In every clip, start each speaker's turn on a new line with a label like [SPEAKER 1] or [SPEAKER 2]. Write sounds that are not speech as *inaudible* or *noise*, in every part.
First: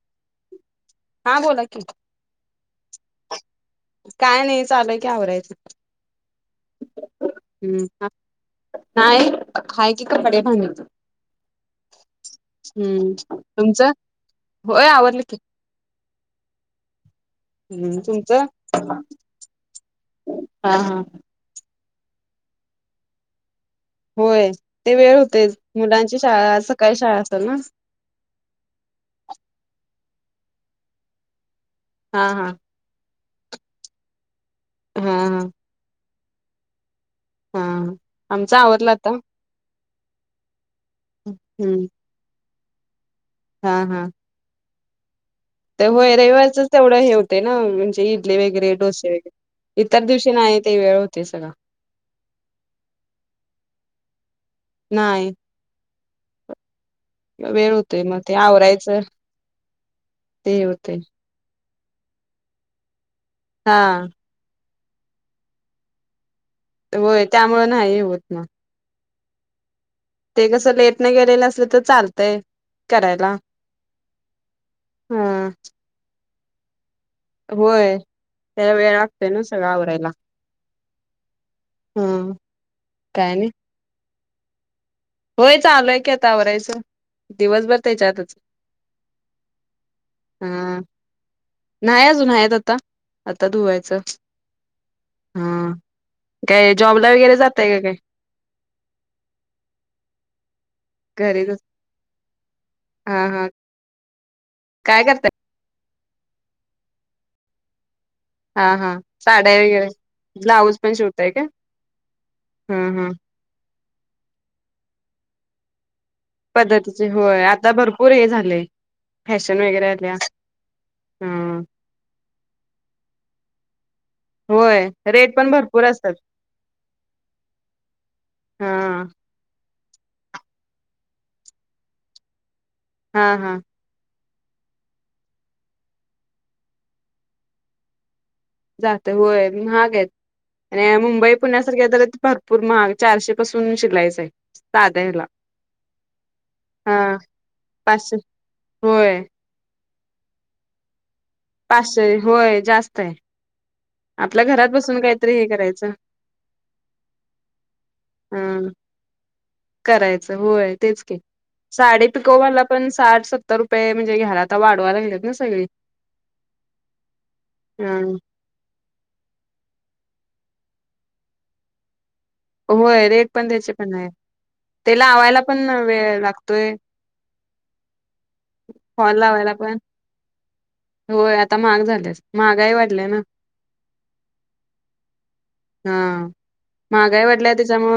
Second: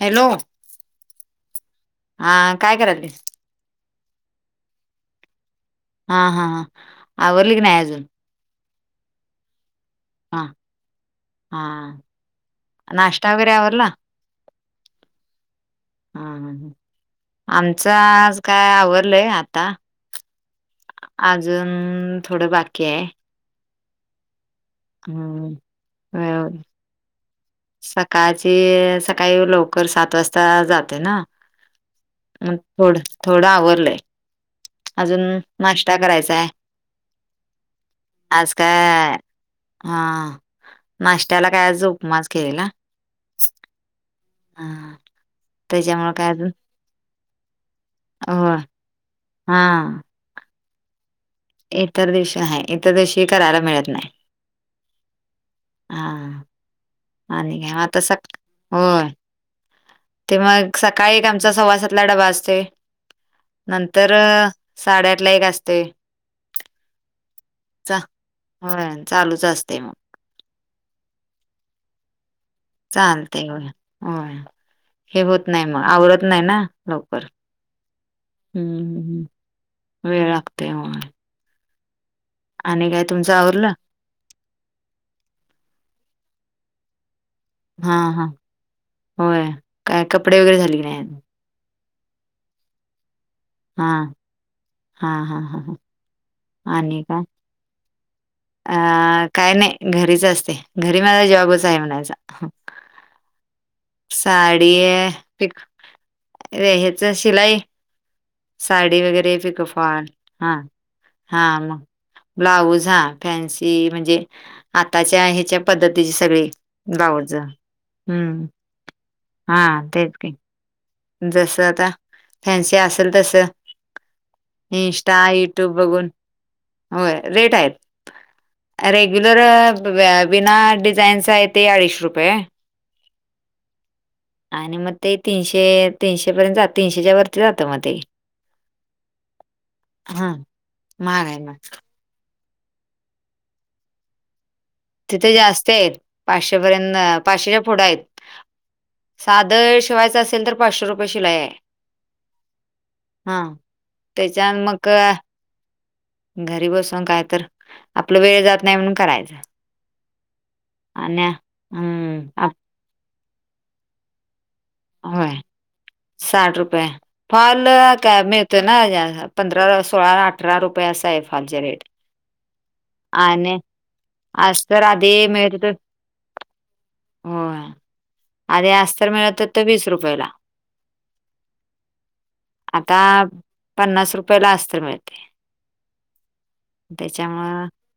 [SPEAKER 1] *inaudible* Hello
[SPEAKER 2] हा बोला कि
[SPEAKER 1] हा काय करायली
[SPEAKER 2] *inaudible* काय नाही चालय की आवरायचं
[SPEAKER 1] हा हा हां *inaudible* आवरडली की नाही अजून
[SPEAKER 2] हम्म नाही हाय की कपडे
[SPEAKER 1] हा
[SPEAKER 2] भांग *inaudible*
[SPEAKER 1] हा
[SPEAKER 2] *inaudible* हम्म
[SPEAKER 1] नाश्ता वगैरे आवरला
[SPEAKER 2] तुमचं होय आवडली की
[SPEAKER 1] *inaudible* हा हा हा आमचं
[SPEAKER 2] हम्म
[SPEAKER 1] आज
[SPEAKER 2] तुमचं
[SPEAKER 1] काय आवडलंय आता
[SPEAKER 2] हा हा
[SPEAKER 1] *inaudible* अजून थोडं बाकी आहे *inaudible*
[SPEAKER 2] होय ते वेळ होते
[SPEAKER 1] हम्म
[SPEAKER 2] मुलांची
[SPEAKER 1] अ,
[SPEAKER 2] शाळा सकाळी शाळा असतात ना *inaudible*
[SPEAKER 1] *inaudible* सकाळची सकाळी लवकर सात वाजता जाते ना
[SPEAKER 2] *inaudible* हा हा
[SPEAKER 1] मग थोड थोडं आवरलय *inaudible*
[SPEAKER 2] हा
[SPEAKER 1] अजून
[SPEAKER 2] हा
[SPEAKER 1] नाश्ता करायचाय
[SPEAKER 2] *inaudible* हा आमचा आवडलाता
[SPEAKER 1] हा *inaudible* नाश्त्याला काय
[SPEAKER 2] हम्म
[SPEAKER 1] उपमास केलेला
[SPEAKER 2] *inaudible* हा हा
[SPEAKER 1] *inaudible* हम
[SPEAKER 2] होय रविवारच तेवढं हे होते ना म्हणजे इडली
[SPEAKER 1] हो
[SPEAKER 2] वगैरे डोसे वगैरे *inaudible*
[SPEAKER 1] हा
[SPEAKER 2] इतर दिवशी नाही आहे ते वेळ होते सगळं *inaudible*
[SPEAKER 1] इतर दिवशी आहे इतर दिवशी करायला मिळत नाही
[SPEAKER 2] नाही
[SPEAKER 1] हा आणि
[SPEAKER 2] वेळ
[SPEAKER 1] आता
[SPEAKER 2] होतोय
[SPEAKER 1] स
[SPEAKER 2] मग ते आवरायचं
[SPEAKER 1] होय ते
[SPEAKER 2] हे
[SPEAKER 1] मग
[SPEAKER 2] होते
[SPEAKER 1] सकाळी एक आमचा सव्वा सातला डबा असतो
[SPEAKER 2] हा
[SPEAKER 1] नंतर साडेआठ ला एक असते
[SPEAKER 2] होय त्यामु नाही होत ना
[SPEAKER 1] हो चालूच असते मग
[SPEAKER 2] ते कसं लेट नाही गेलेलं असले तर चालतंय करायला
[SPEAKER 1] चालते होय होय हे
[SPEAKER 2] हा
[SPEAKER 1] होत नाही मग आवडत नाही ना लवकर
[SPEAKER 2] होय त्या वेळ
[SPEAKER 1] हम्म
[SPEAKER 2] लागतोय ना सगळं आवरायला
[SPEAKER 1] वेळ लागतोय होय
[SPEAKER 2] हम
[SPEAKER 1] आणि काय तुमचं आरलं
[SPEAKER 2] होय चालूय कता वरायचं
[SPEAKER 1] हा हा होय काय कपडे वगैरे
[SPEAKER 2] हा
[SPEAKER 1] झाले नाही
[SPEAKER 2] नाही अजून आहेत आता आता
[SPEAKER 1] हा
[SPEAKER 2] धुवायचं हा काय जॉबला वगैरे जातय का काय
[SPEAKER 1] अ काय नाही घरीच असते घरी माझा
[SPEAKER 2] घरीच
[SPEAKER 1] जॉबच आहे म्हणायचा
[SPEAKER 2] हा हा
[SPEAKER 1] सा डीे
[SPEAKER 2] काय करताय
[SPEAKER 1] ह्याच शिलाई
[SPEAKER 2] हा हा
[SPEAKER 1] साडी वगैरे
[SPEAKER 2] साड्या वगैरे
[SPEAKER 1] फिकफाळ हा
[SPEAKER 2] ब्लाऊज पण शिवताय का
[SPEAKER 1] हा मग
[SPEAKER 2] ह
[SPEAKER 1] ब्लाऊज हा
[SPEAKER 2] ह
[SPEAKER 1] फॅन्सी म्हणजे आताच्या ह्याच्या पद्धतीची सगळी
[SPEAKER 2] पद्धतीचे
[SPEAKER 1] लाव जा
[SPEAKER 2] होय आता भरपूर हे
[SPEAKER 1] हम्म
[SPEAKER 2] झाले
[SPEAKER 1] हा
[SPEAKER 2] फॅशन वगैरे
[SPEAKER 1] तेच
[SPEAKER 2] आल्या
[SPEAKER 1] का जस
[SPEAKER 2] ह
[SPEAKER 1] आता त्यांशी असेल तस
[SPEAKER 2] होय
[SPEAKER 1] इंस्टा
[SPEAKER 2] रेट पण
[SPEAKER 1] युट्यूब
[SPEAKER 2] भरपूर
[SPEAKER 1] बघून
[SPEAKER 2] असतात
[SPEAKER 1] होय रेट आहेत
[SPEAKER 2] हा
[SPEAKER 1] रेग्युलर विना डिझाईनच आहे ते अडीच रुपये
[SPEAKER 2] हा हा
[SPEAKER 1] आणि मग ते तीनशे तीनशे पर्यंत तीनशेच्या वरती जात मग ते
[SPEAKER 2] जात होय हाग आहे
[SPEAKER 1] हां,
[SPEAKER 2] आणि
[SPEAKER 1] महाग
[SPEAKER 2] मुंबई
[SPEAKER 1] आहे मग.
[SPEAKER 2] पुण्यासारखे पूर् म चारशे पासून शिकायचंय
[SPEAKER 1] तिथे जास्त आहेत पाचशे पर्यंत
[SPEAKER 2] हा
[SPEAKER 1] पाचशेच्या फुढं आहेत
[SPEAKER 2] पाचशे होय
[SPEAKER 1] साधं शिवायचं असेल तर पाचशे रुपये शिलाय
[SPEAKER 2] पाचशे होय जास्त आहे
[SPEAKER 1] हा
[SPEAKER 2] आपल्या घरात बसून काहीतरी हे करायचं
[SPEAKER 1] घरी बसून काय तर आपलं वेळ जात नाही म्हण करायचं आणि
[SPEAKER 2] सा
[SPEAKER 1] हं,
[SPEAKER 2] पिक
[SPEAKER 1] आप
[SPEAKER 2] पण साठ सत्तर रुपये म्हणजे घय
[SPEAKER 1] होय साठ रुपये फल
[SPEAKER 2] ह
[SPEAKER 1] काय म ना पंधरा सोळा अठरा रुपये असा आहे फालच्या रेट
[SPEAKER 2] होय रेट पण
[SPEAKER 1] आणि
[SPEAKER 2] त्याचे पण आहे
[SPEAKER 1] अस्तर
[SPEAKER 2] त्याला आवायला पण वेळ लागतोय
[SPEAKER 1] हो आधी अस्तर
[SPEAKER 2] फॉल
[SPEAKER 1] मिळत हो
[SPEAKER 2] लावायला
[SPEAKER 1] तर
[SPEAKER 2] पण
[SPEAKER 1] वीस रुपयेला
[SPEAKER 2] होय आता महाग झालेस महागाई
[SPEAKER 1] आता
[SPEAKER 2] वाढल्या ना
[SPEAKER 1] पन्नास रुपयला अस्त्र मिळते
[SPEAKER 2] हा महागाय वाटल्या
[SPEAKER 1] त्याच्यामुळं
[SPEAKER 2] त्याच्यामु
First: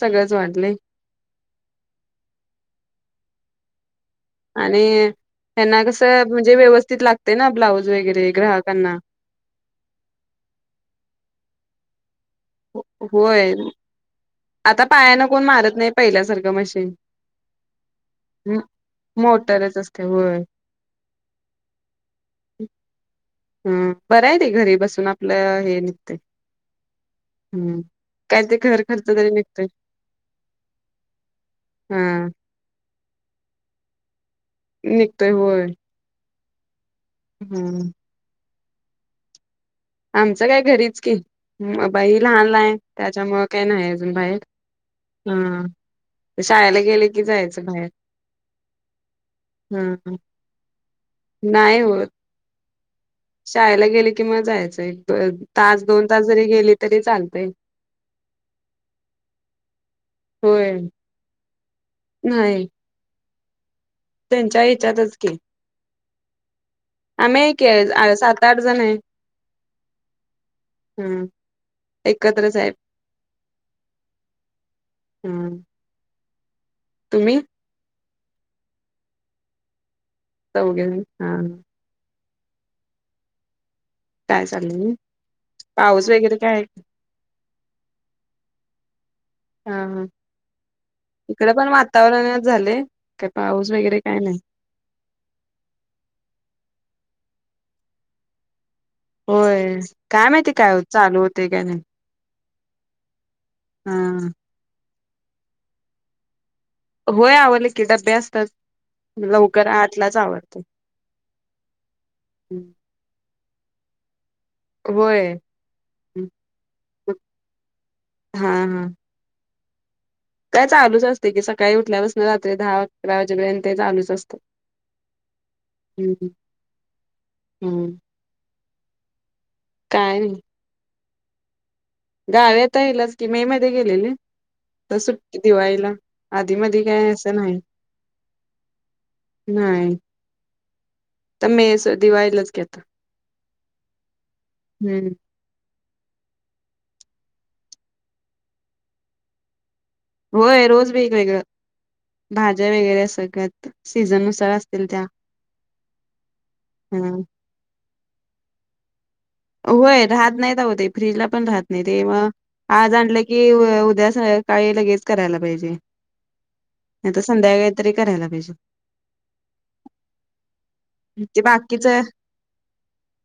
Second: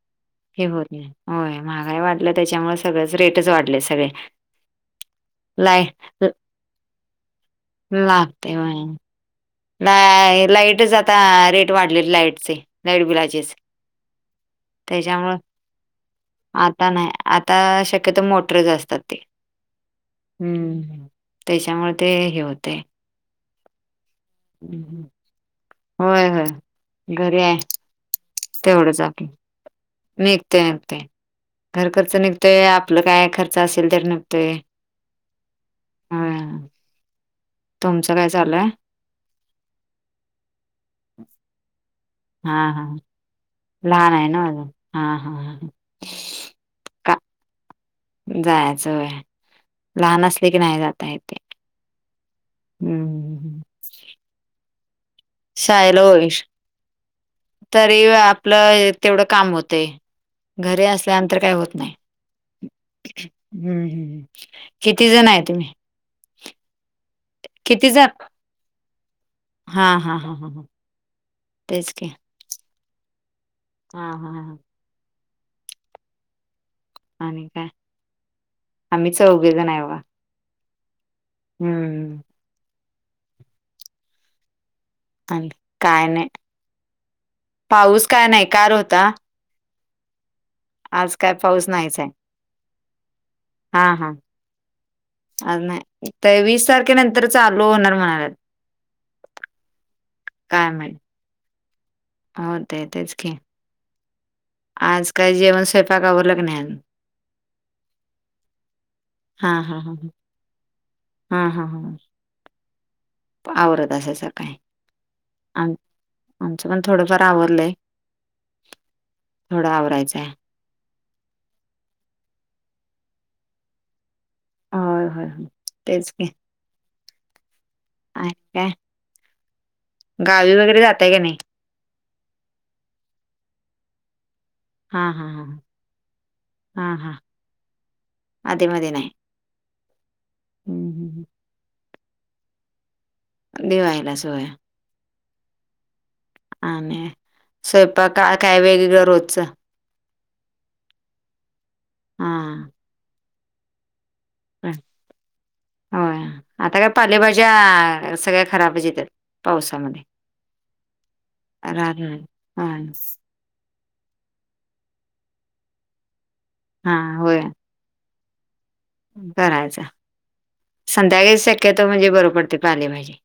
[SPEAKER 2] सगळं
[SPEAKER 1] हे होत नाही होय महागाई वाढलं त्याच्यामुळे सगळंच रेटच वाढले सगळे
[SPEAKER 2] आणि त्यांना
[SPEAKER 1] लाय
[SPEAKER 2] कस म्हणजे व्यवस्थित लागते ना ब्लाऊज वगैरे
[SPEAKER 1] लागते होय
[SPEAKER 2] ग्राहकांना
[SPEAKER 1] ला लाईटच आता रेट वाढलेली लाईटचे लाईट
[SPEAKER 2] होय
[SPEAKER 1] बिलाचेच.
[SPEAKER 2] आता पायानं
[SPEAKER 1] त्याच्यामुं
[SPEAKER 2] कोण मारत नाही पहिल्यासारखं
[SPEAKER 1] आता
[SPEAKER 2] मशीन.
[SPEAKER 1] नाही आता शक्यतो मोटरज असतात. ते
[SPEAKER 2] मोटरच असते होय.
[SPEAKER 1] हम्म त्याच्यामुळे ते हे होते.
[SPEAKER 2] हम बरं आहे र घरी बसून आपलं हे निघते
[SPEAKER 1] होय होय घरी आहे
[SPEAKER 2] हम्म काय ते घर
[SPEAKER 1] तेवढंच
[SPEAKER 2] खर्च
[SPEAKER 1] आपलं
[SPEAKER 2] तरी निघतोय.
[SPEAKER 1] निघते निघते घर
[SPEAKER 2] हा
[SPEAKER 1] खर्च निघतोय आपलं काय खर्च असेल तर निघतोय.
[SPEAKER 2] निघत होय.
[SPEAKER 1] हा.
[SPEAKER 2] हम्म.
[SPEAKER 1] काय चाललंय.
[SPEAKER 2] आमचं काय घरीच की बाई लहान
[SPEAKER 1] हा
[SPEAKER 2] लहान
[SPEAKER 1] हा
[SPEAKER 2] त्याच्या मु काय नाही अजून
[SPEAKER 1] लहान आहे
[SPEAKER 2] बाहेर
[SPEAKER 1] ना माझं
[SPEAKER 2] हा शाळेला गेले की जायचं बाहेर.
[SPEAKER 1] जायचंय
[SPEAKER 2] हा
[SPEAKER 1] लहान असले की नाही जात य तेे.
[SPEAKER 2] नाही होत.
[SPEAKER 1] हम् हम.
[SPEAKER 2] किं जायचंय तास
[SPEAKER 1] शाळेला
[SPEAKER 2] दोन तास
[SPEAKER 1] होय
[SPEAKER 2] जरी गेली तरी चालतय.
[SPEAKER 1] तरी आपलं तेवढं काम होते
[SPEAKER 2] होय
[SPEAKER 1] घरी असल्यानंतर काही होत नाही.
[SPEAKER 2] नाही.
[SPEAKER 1] हम्म हम्.
[SPEAKER 2] त्यांच्या हच्यातच क आम्ही एक के सात आठ जण आहे.
[SPEAKER 1] हां हां हां हां ह तेच के.
[SPEAKER 2] साहेब.
[SPEAKER 1] हा हम ह.
[SPEAKER 2] हम्म.
[SPEAKER 1] आणि काय आम्ही चौघे जण आहे बा.
[SPEAKER 2] चौघे जण हा.
[SPEAKER 1] हम्म.
[SPEAKER 2] काय चाललंय.
[SPEAKER 1] आणि काय
[SPEAKER 2] पाऊस
[SPEAKER 1] नाही
[SPEAKER 2] वगैरे काय आहे?
[SPEAKER 1] पाऊस काय नाही कार होता
[SPEAKER 2] हा हा
[SPEAKER 1] आज काय
[SPEAKER 2] इकडे पण
[SPEAKER 1] पाऊस नाहीच आहे
[SPEAKER 2] वातावरणात झाले काय पाऊस वगैरे काय नाही.
[SPEAKER 1] अ नाही तर वीस तारखेनंतर चालू होणार म्हणाल्यात.
[SPEAKER 2] होय काय माहितीय काय चालू होतेय का नाही.
[SPEAKER 1] हो ते तेच की.
[SPEAKER 2] हा.
[SPEAKER 1] आजकाल जेवण स्वयंपाकावरल का.
[SPEAKER 2] होय आवडले की डबे असतात
[SPEAKER 1] हा
[SPEAKER 2] लवकर
[SPEAKER 1] हा हा
[SPEAKER 2] आतलाच आवरतय.
[SPEAKER 1] हा हा हा.
[SPEAKER 2] हम्.
[SPEAKER 1] आवरत अस असं काही.
[SPEAKER 2] होय
[SPEAKER 1] आ आमचं पण थोडंफार आवरलंय.
[SPEAKER 2] हा हा
[SPEAKER 1] थोडं आवरायचं आहे.
[SPEAKER 2] काय चालूच असते की सकाळी उठल्यापासून रात्री दहा अकरा वाजेपर्यंत चालूच असतं.
[SPEAKER 1] ह होय होय तेच की.
[SPEAKER 2] हम्म हम्म.
[SPEAKER 1] अ काय
[SPEAKER 2] काय
[SPEAKER 1] गावी वगैरे जातय का नाही.
[SPEAKER 2] गाव्याता येईलच की मे मध्ये गेलेले. तर
[SPEAKER 1] हा हा
[SPEAKER 2] सुट्ट
[SPEAKER 1] हा
[SPEAKER 2] दिवाळीला आधी मध
[SPEAKER 1] हा
[SPEAKER 2] काय
[SPEAKER 1] हा
[SPEAKER 2] असं नाही.
[SPEAKER 1] आधी मधी नाही
[SPEAKER 2] नाही
[SPEAKER 1] हं, हं,
[SPEAKER 2] तर मेस दिवायलाच घेत.
[SPEAKER 1] दिवायला सोया.
[SPEAKER 2] हम्म.
[SPEAKER 1] आणि स्वयंपा का काय वेगळी दरोजचा.
[SPEAKER 2] होय रोज वेगवेगळ
[SPEAKER 1] हा
[SPEAKER 2] भाज्या वेगळ्या सगळ्यात सीझन नु
[SPEAKER 1] हं होया आता काय
[SPEAKER 2] ह
[SPEAKER 1] पालेभाज्या सगळ्या खराबचं येतात. पावसामध्ये
[SPEAKER 2] होय राहत नाही आहो ते फ्रीजला पण राहत नाही ते मग आज आणलं की कि उद्या स काळी लगेच करायला पाहिजे
[SPEAKER 1] हा
[SPEAKER 2] नाहीत संध्याकाळी तरी करायला पाहिजे.
[SPEAKER 1] करायचा संध्याकाळी
[SPEAKER 2] ते
[SPEAKER 1] शक्यत
[SPEAKER 2] बाकीचं
[SPEAKER 1] म्हणजे बर पडतंय पाले भाजी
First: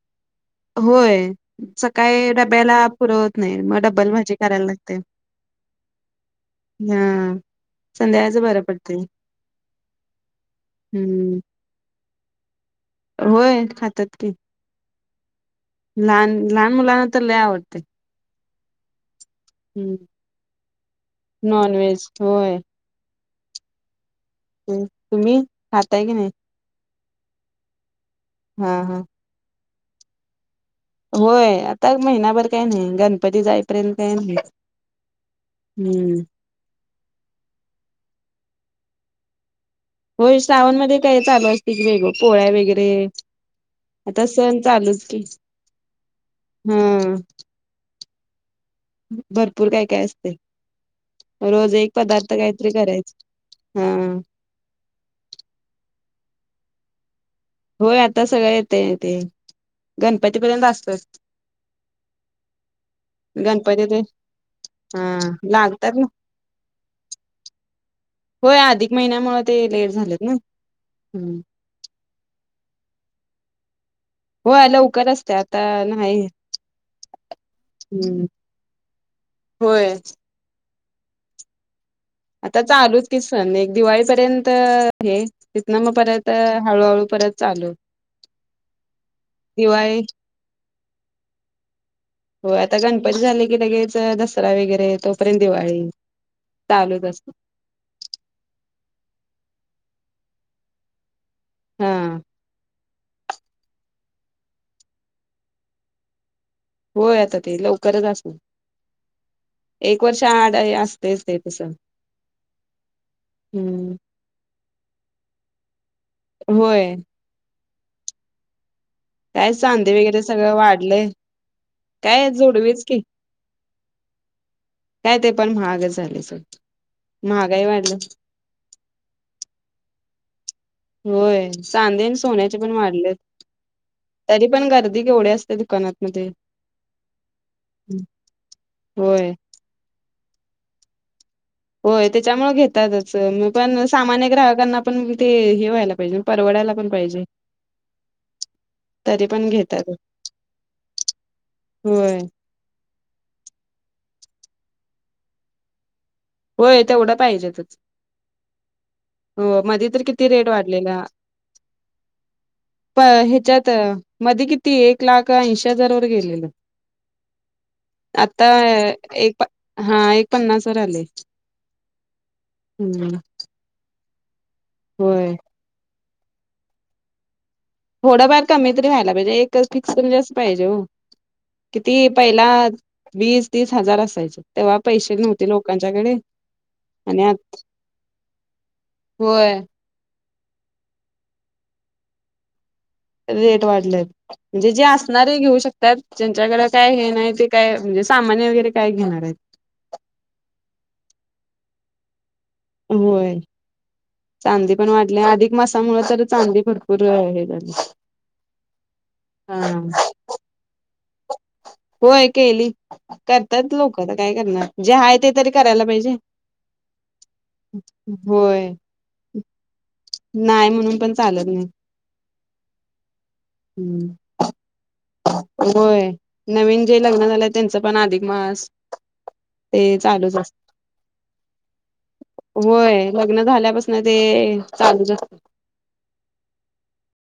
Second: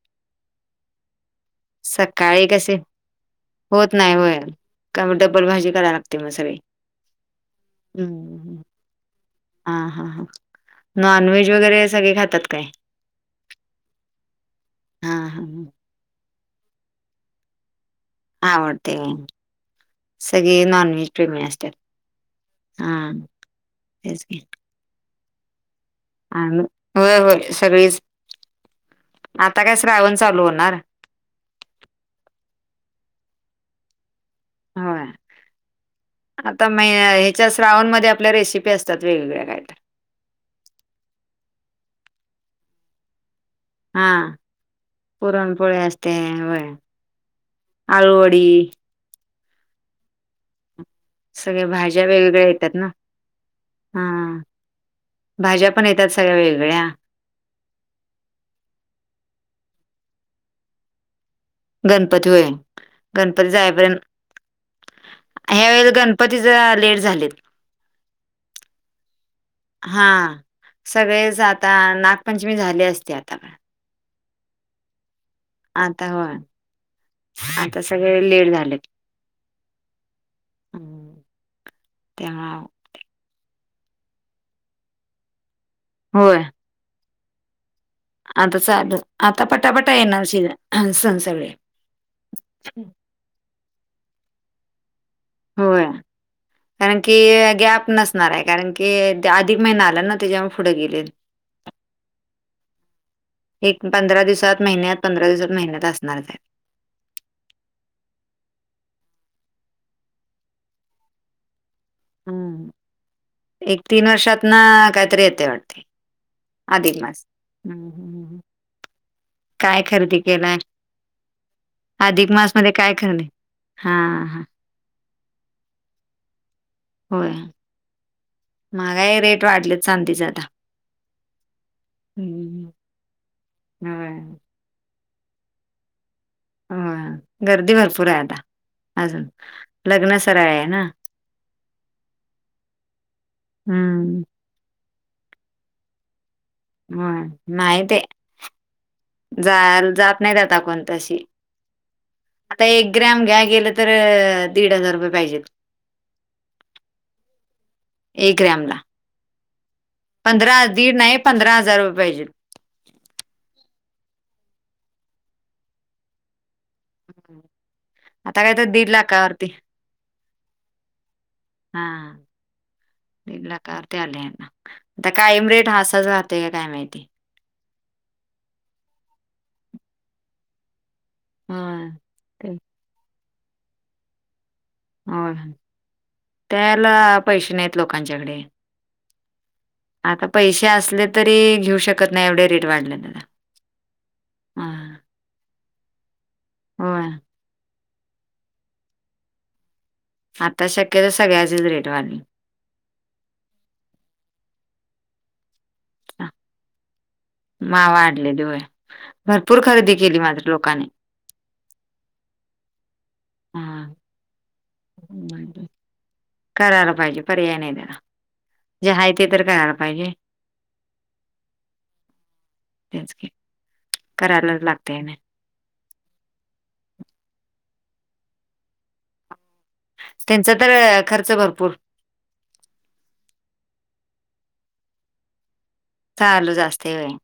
[SPEAKER 2] होय सकाळी
[SPEAKER 1] कसे
[SPEAKER 2] डब्याला पुरत नाही मग
[SPEAKER 1] होत
[SPEAKER 2] डब्बल
[SPEAKER 1] नाही
[SPEAKER 2] माझी
[SPEAKER 1] होय.
[SPEAKER 2] करायला ला
[SPEAKER 1] का डबल भाजी कराय लागते मग सगळी
[SPEAKER 2] न्य संध्याकाळचं बरं पडतय.
[SPEAKER 1] ह हा हा नॉन
[SPEAKER 2] हम्म
[SPEAKER 1] व्हेज वगैरे सगळे खातात काय?
[SPEAKER 2] होय खात्यात की
[SPEAKER 1] हां हां हं
[SPEAKER 2] लहान लहान मुलांना तर लय आवडतय.
[SPEAKER 1] आवडतय हो सगळे नॉन व्हेज प्रेमी असतात.
[SPEAKER 2] नॉन व्हेज होय
[SPEAKER 1] हा तेच की
[SPEAKER 2] मं तुम्ही खाताय की नाय.
[SPEAKER 1] आम्ही होय होय सगळीचं
[SPEAKER 2] हा हा
[SPEAKER 1] आता काय श्रावण चालू होणार.
[SPEAKER 2] होय आता महिनाभर काही नाही गणपती जायपर्यंत *unintelligible*
[SPEAKER 1] होय आता म ह्याच्या श्रावण मध्ये आपल्या रेसिपी असतात वेगवेगळ्या काय तर
[SPEAKER 2] हो श्रावण मध्ये काय चालू असतय की वेगळं पोळ्या वगैरे आता
[SPEAKER 1] हा.
[SPEAKER 2] सण चालूच की
[SPEAKER 1] पुरणपोळी
[SPEAKER 2] हा
[SPEAKER 1] आळुवडी
[SPEAKER 2] भरपूर काय काय असतय.
[SPEAKER 1] सगळ्या
[SPEAKER 2] रोज एक
[SPEAKER 1] भाज्या
[SPEAKER 2] पदार्थ
[SPEAKER 1] वेगवेगळ्या
[SPEAKER 2] काहीतरी
[SPEAKER 1] येतात ना
[SPEAKER 2] करायच हा
[SPEAKER 1] भाज्या पण येतात सगळ्या वेगळ्या
[SPEAKER 2] होय आता सगळं येतय ते गणपतीपर्यंत असतात.
[SPEAKER 1] गणपती होय गणपती जायपर्यंत
[SPEAKER 2] हा
[SPEAKER 1] ह्या वेळेस
[SPEAKER 2] लागतात ना
[SPEAKER 1] गणपती जरा लेट झालेत.
[SPEAKER 2] होय अधिक महिन्यामुळ ते लेट झालेत ना. हूं -
[SPEAKER 1] ता नागपंचमी झाली असते आता पण
[SPEAKER 2] होय लवकर असते आता
[SPEAKER 1] आता
[SPEAKER 2] नाही.
[SPEAKER 1] होय आता
[SPEAKER 2] हम्म
[SPEAKER 1] सगळे लेट झालेत
[SPEAKER 2] होय. आता
[SPEAKER 1] त्यामुळे
[SPEAKER 2] चालूच की सणं एक दिवाळीपर्यंत हे तिथ ना म परत
[SPEAKER 1] होय
[SPEAKER 2] हळूहळू परत चालू
[SPEAKER 1] आता चालू आता पटापटा
[SPEAKER 2] दिवाळी
[SPEAKER 1] येणार शि सणं सगळे
[SPEAKER 2] होय आता गणपती झाले की लगेच दसरा वगैरे येतो.
[SPEAKER 1] होय कारण की
[SPEAKER 2] असते
[SPEAKER 1] गॅप नस णार हाय कारण की अधिक महिना आला ना त्याच्यामुळ पुढे गेलेत.
[SPEAKER 2] हा
[SPEAKER 1] एक पंधरा दिवसात महिन्यात पंधरा दिवसात महिन्यात असणार ते
[SPEAKER 2] होय आता ते लवकरच असन एक वर्ष आड असतेच ते तस
[SPEAKER 1] हम्म हं एक तीन वर्षात ना कायतरी येते वाटते.
[SPEAKER 2] होय
[SPEAKER 1] अधिकमास हूं हूं हूं
[SPEAKER 2] काय चांदीे वगैरे सगळं वाढलंय. काय
[SPEAKER 1] अधिक मासमध्ये
[SPEAKER 2] जोडवीच
[SPEAKER 1] काय
[SPEAKER 2] की
[SPEAKER 1] खर नाय हां हां
[SPEAKER 2] काय ते पण महागच झाले सोड
[SPEAKER 1] होय मगाय रेट वाढलेत चांदीच आता
[SPEAKER 2] होय सांधे आणि सोन्याचे
[SPEAKER 1] हम्म,
[SPEAKER 2] पण वाढले
[SPEAKER 1] होय
[SPEAKER 2] तरी पण गर्दी केवढी असते दुकानातमध्येध्ये
[SPEAKER 1] हो गर्दी भरपूर आहे आता अजून
[SPEAKER 2] होय
[SPEAKER 1] लग्न सरळ आहे ना
[SPEAKER 2] होय त्याच्यामुळे घेतातच पण
[SPEAKER 1] हम्म
[SPEAKER 2] सामान्य ग्राहकांना पण ते हे व्हायला पाहिजे परवड्याला
[SPEAKER 1] हा नाहीय ते
[SPEAKER 2] तरी पण
[SPEAKER 1] जा
[SPEAKER 2] घेतात
[SPEAKER 1] जात नाहीत आता कोणतशी
[SPEAKER 2] होय
[SPEAKER 1] आता एक ग्रॅम घ्या गेलं तर दीड हजार रुपये पाहिजे
[SPEAKER 2] होय तेवढा पाहिजेतच
[SPEAKER 1] एक ग्रॅम ला
[SPEAKER 2] हो मध तर किती रेट
[SPEAKER 1] पंधरा दीड
[SPEAKER 2] वाढलेला
[SPEAKER 1] नाही पंधरा हजार रुपये पाहिजे
[SPEAKER 2] प ह्याच्यात मध्ये किती एक लाख ऐंशी हजार वर गेलेले आता
[SPEAKER 1] काय तर दीड
[SPEAKER 2] एक
[SPEAKER 1] लाखावरती
[SPEAKER 2] हा एक पन्नास वर आले
[SPEAKER 1] हा
[SPEAKER 2] हम्म
[SPEAKER 1] एक लाखावरती आले आहे ना आता
[SPEAKER 2] होय
[SPEAKER 1] कायम रेट हसाच राहतो का काय माहिती
[SPEAKER 2] थोडंफार कमी तरी व्हायला पाहिजे एक फिक्स म्हणजे अस पाहिजे हो
[SPEAKER 1] होय
[SPEAKER 2] किती पहिला
[SPEAKER 1] तेच.
[SPEAKER 2] वीस तीस हजार असायचे तेव्हा पैसे
[SPEAKER 1] होय
[SPEAKER 2] नव्हते लोकांच्याकडे
[SPEAKER 1] त्याला
[SPEAKER 2] आणि
[SPEAKER 1] पैसे
[SPEAKER 2] आत
[SPEAKER 1] नाहीत लोकांच्याकडे.
[SPEAKER 2] होय
[SPEAKER 1] आता पैसे असले तरी घेऊ शकत नाही एवढे रेट वाढले त्याला
[SPEAKER 2] रेट वाढलेत
[SPEAKER 1] हा
[SPEAKER 2] म्हणजे जे असणारे घेऊ शकतात ज्यांच्याकडे काय हे
[SPEAKER 1] होय
[SPEAKER 2] नाही ते काय म्हणजे सामान्या वगैरे काय घेणार आहेत
[SPEAKER 1] आता शक्यत सगळ्याचीच रेट वाढली
[SPEAKER 2] होय चांदी पण वाढली अधिक मासामुळे तर चांदी भरपूर आहे
[SPEAKER 1] मा वा वाढलेलीय भरपूर
[SPEAKER 2] हा
[SPEAKER 1] खरेदी केली मात्र लोकांनी
[SPEAKER 2] होय केली करतात
[SPEAKER 1] हा
[SPEAKER 2] लोक आता काय करणार जे हाय ते तरी करायला पाहिजे
[SPEAKER 1] करायला पाहिजे
[SPEAKER 2] होय
[SPEAKER 1] पत काय
[SPEAKER 2] नाही म्हणून पण चालत नाही हम्म.
[SPEAKER 1] करायला लागतेय ना
[SPEAKER 2] होय नवीन जे लग्न झालंय त्यांचं पण अधिक मास ते चालूच अस
[SPEAKER 1] त्यांचा तर खर्च भरपूर
[SPEAKER 2] होय लग्न झाल्यापासून ते चालूच असत
[SPEAKER 1] चालू असते होय